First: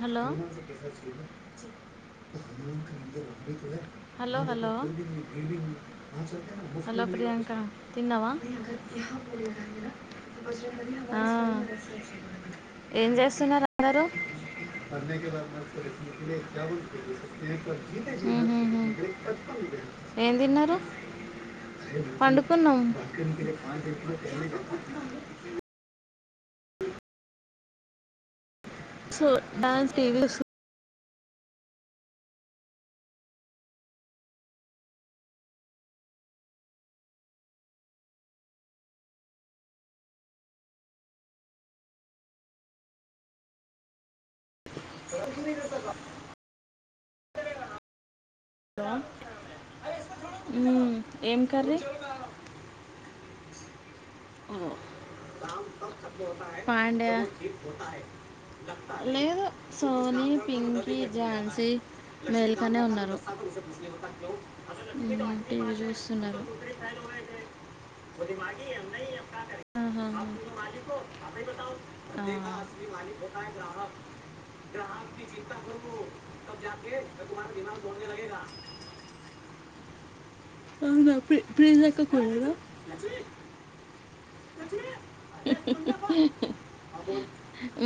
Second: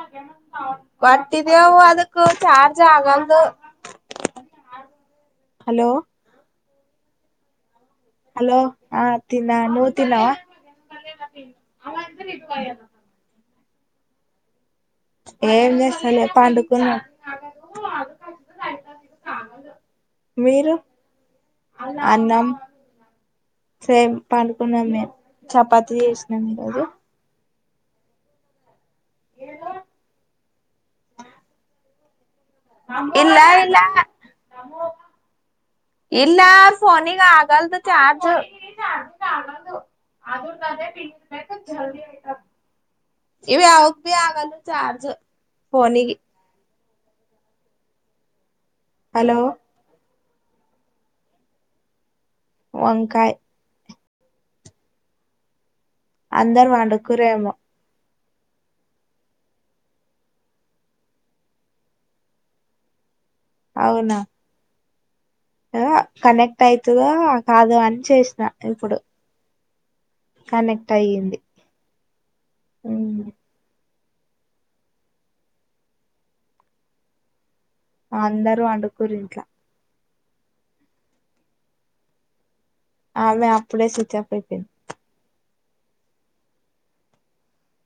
hello వాటిదే వొదు hello hello hello Priyanka తిన్నావా ఆ ఏం చేస్తున్నారు అందరూ ఏం ఉమ్ చేస్తలే పండుకున్నాం హు హు ఏం మీరు తిన్నారు అన్నం పండుకున్నాం same number so dance TV లో వొస్త్ ఇలా ఇలా ఇలా ఫోనింగ్ ఆగల్దు చార్జ్ అది ఉంటదే పీజ్ పెట్టు జల్ది ఉంటాద్ ఇవి అవకు భి ఆగాల్దు చార్జ్ ఫోనికి హలో ఉమ్ ఏం కర్రీ వంకాయ్ అందరు హాయ్ అండి పండుకురేమో లేదు సోనీ పింకి ఝాన్సీ మేల్కొనే ఉన్నారు అవునా ఉ మ్ ఆ కనెక్ట్ అయితదో కాదో అని చేస్నా ఇప్పుడు అ హ కనెక్ట్ అయ్యింది హ ఉమ్, అ గ్రహంకి చింత పురుగు [unintelligible] భగవాన్ విమన్ అందరు అండుకుర్రు ఇంట్లా అవునా ప్రి ప్రిజక్కకి పోలేదా ఆమె అప్పుడే స్విచ్ హాఫ్ అయిపొయింది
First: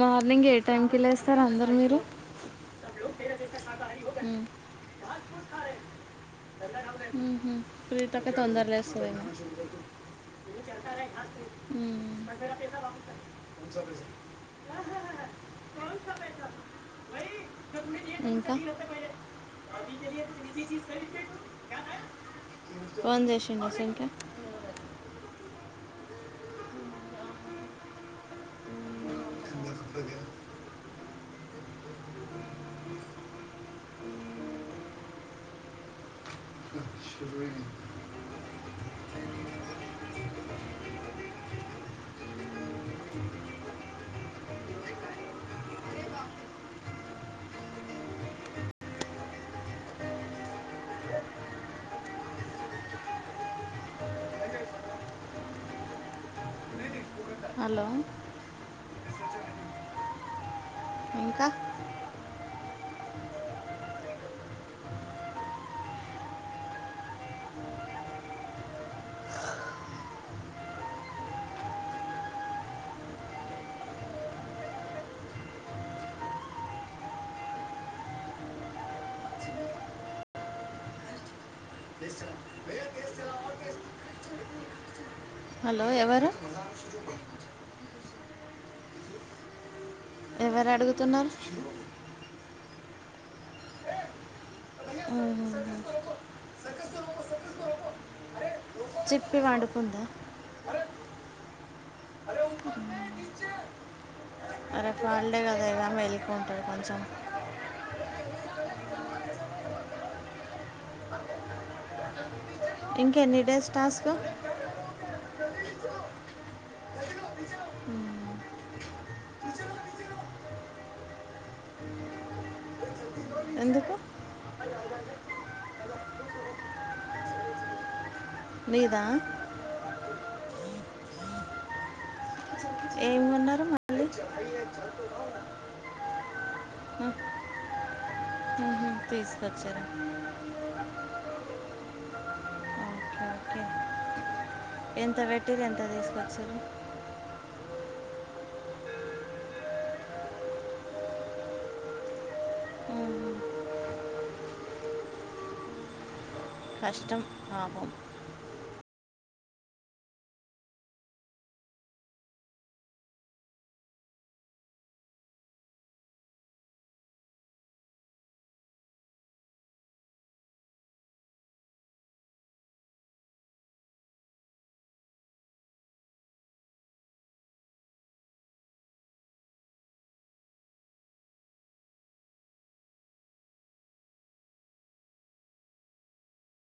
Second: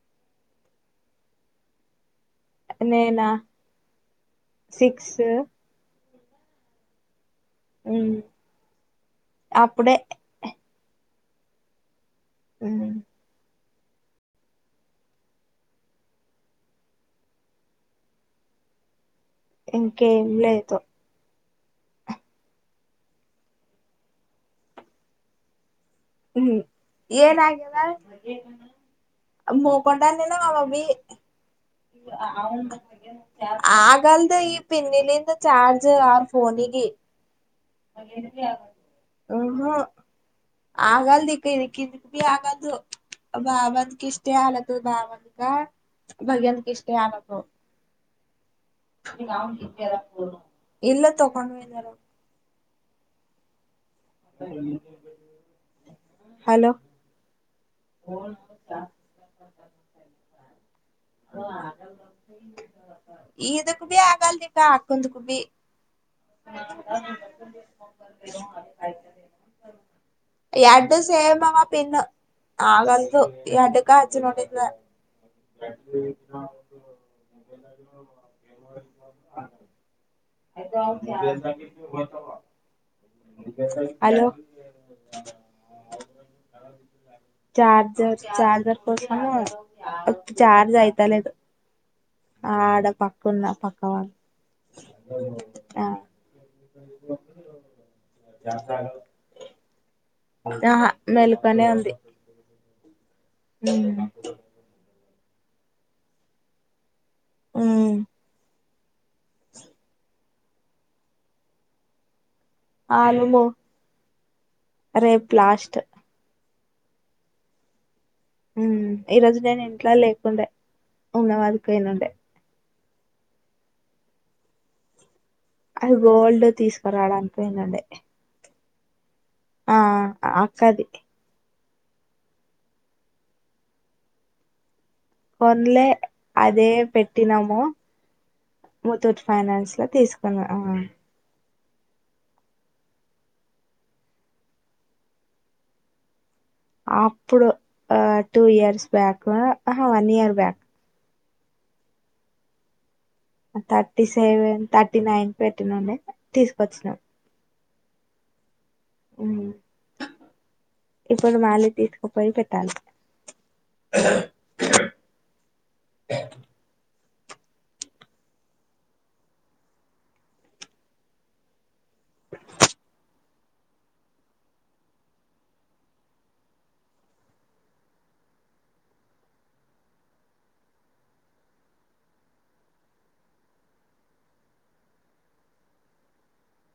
మార్నింగ్ ఏ టైంకి లేస్తారు అందరు మీరు నేనా సిక్సు ఉహు ప్రీతక్క తొందర లేస్తదేమో అప్పుడే ఉమ్ ఉమ్, ఇంకా ఇంకేం లేదు ఫోన్ చేసిండ సుంక ఉ ఏనగదా మొకిందవి అకాల్తో ఈ పింజానీకా ఛాన్స్ ఏ రాదు పోనిగి ఉహు ఆగాల్ దిక్ కిందికి బి ఆగాల్దు బావంతకిస్తే అలాకు బావంతకా భయకిస్తే అలాకు [unintelligible] హలో హలో ఇంకా [unintelligible] ఇదుక్ భి ఆగాల్ దీపా అకుందుకు భి [unintelligible] ఎడ్డు సేమామా పిన్ ఆగంతూ ఈ అడ్డక ఒచ్చు నుడింద హలో హలో ఎవరు చ్ చార్జర్ కోసం ఎవరు చార్జ్ ఒక్ అయితలేద్ అడుగుతున్నారు ఆ ఆడ పక్కను ఉన్న పక్క వాళ్ళ ఉమ్, ఆ చెప్పే పండుకుందా ఆహా మెలకనే ఉంది మ్ హ రేపు హోలీడే కదా ఇగ మెలుకు ఉంటాదీ కొంచెం మ్ ఇంకెన్ని అలుమో డేస్ టాస్క్ రేపు లాస్ట్ ఉమ్, ఉమ్ ఈరోజు నేను ఇంట్లో లేకుండే ఉన్నవరకు ఏనుండే ఎందుకు అది గోల్డ్ తీసుకురాడానికి పోయీనుండే మీదా అ అక్కది ఏం కొన్నారు మళ్ళీ కొన్లే అదే ఉమ్, పెట్టినము ఉహుం, ముత్తూట్ ఫైనాన్స్ తీసుకొచ్చారు లో తీసుకున్న అ ఓకే ఓకే ఎంత వెట్టిరు ఎంత తీసుకోచ్చారు అప్పుడు ఆ టూ ఇయర్స్ బ్యాక్ ఉ ఆహ వన్ ఇయర్ బ్యాక్ ఉమ్, థర్టీ సెవెన్ థర్టీ నైన్ పెట్టినండి కష్టం పాపం ఉమ్ ఇప్పుడు మళ్ళీ తీసుకుపోయి పెట్టాలి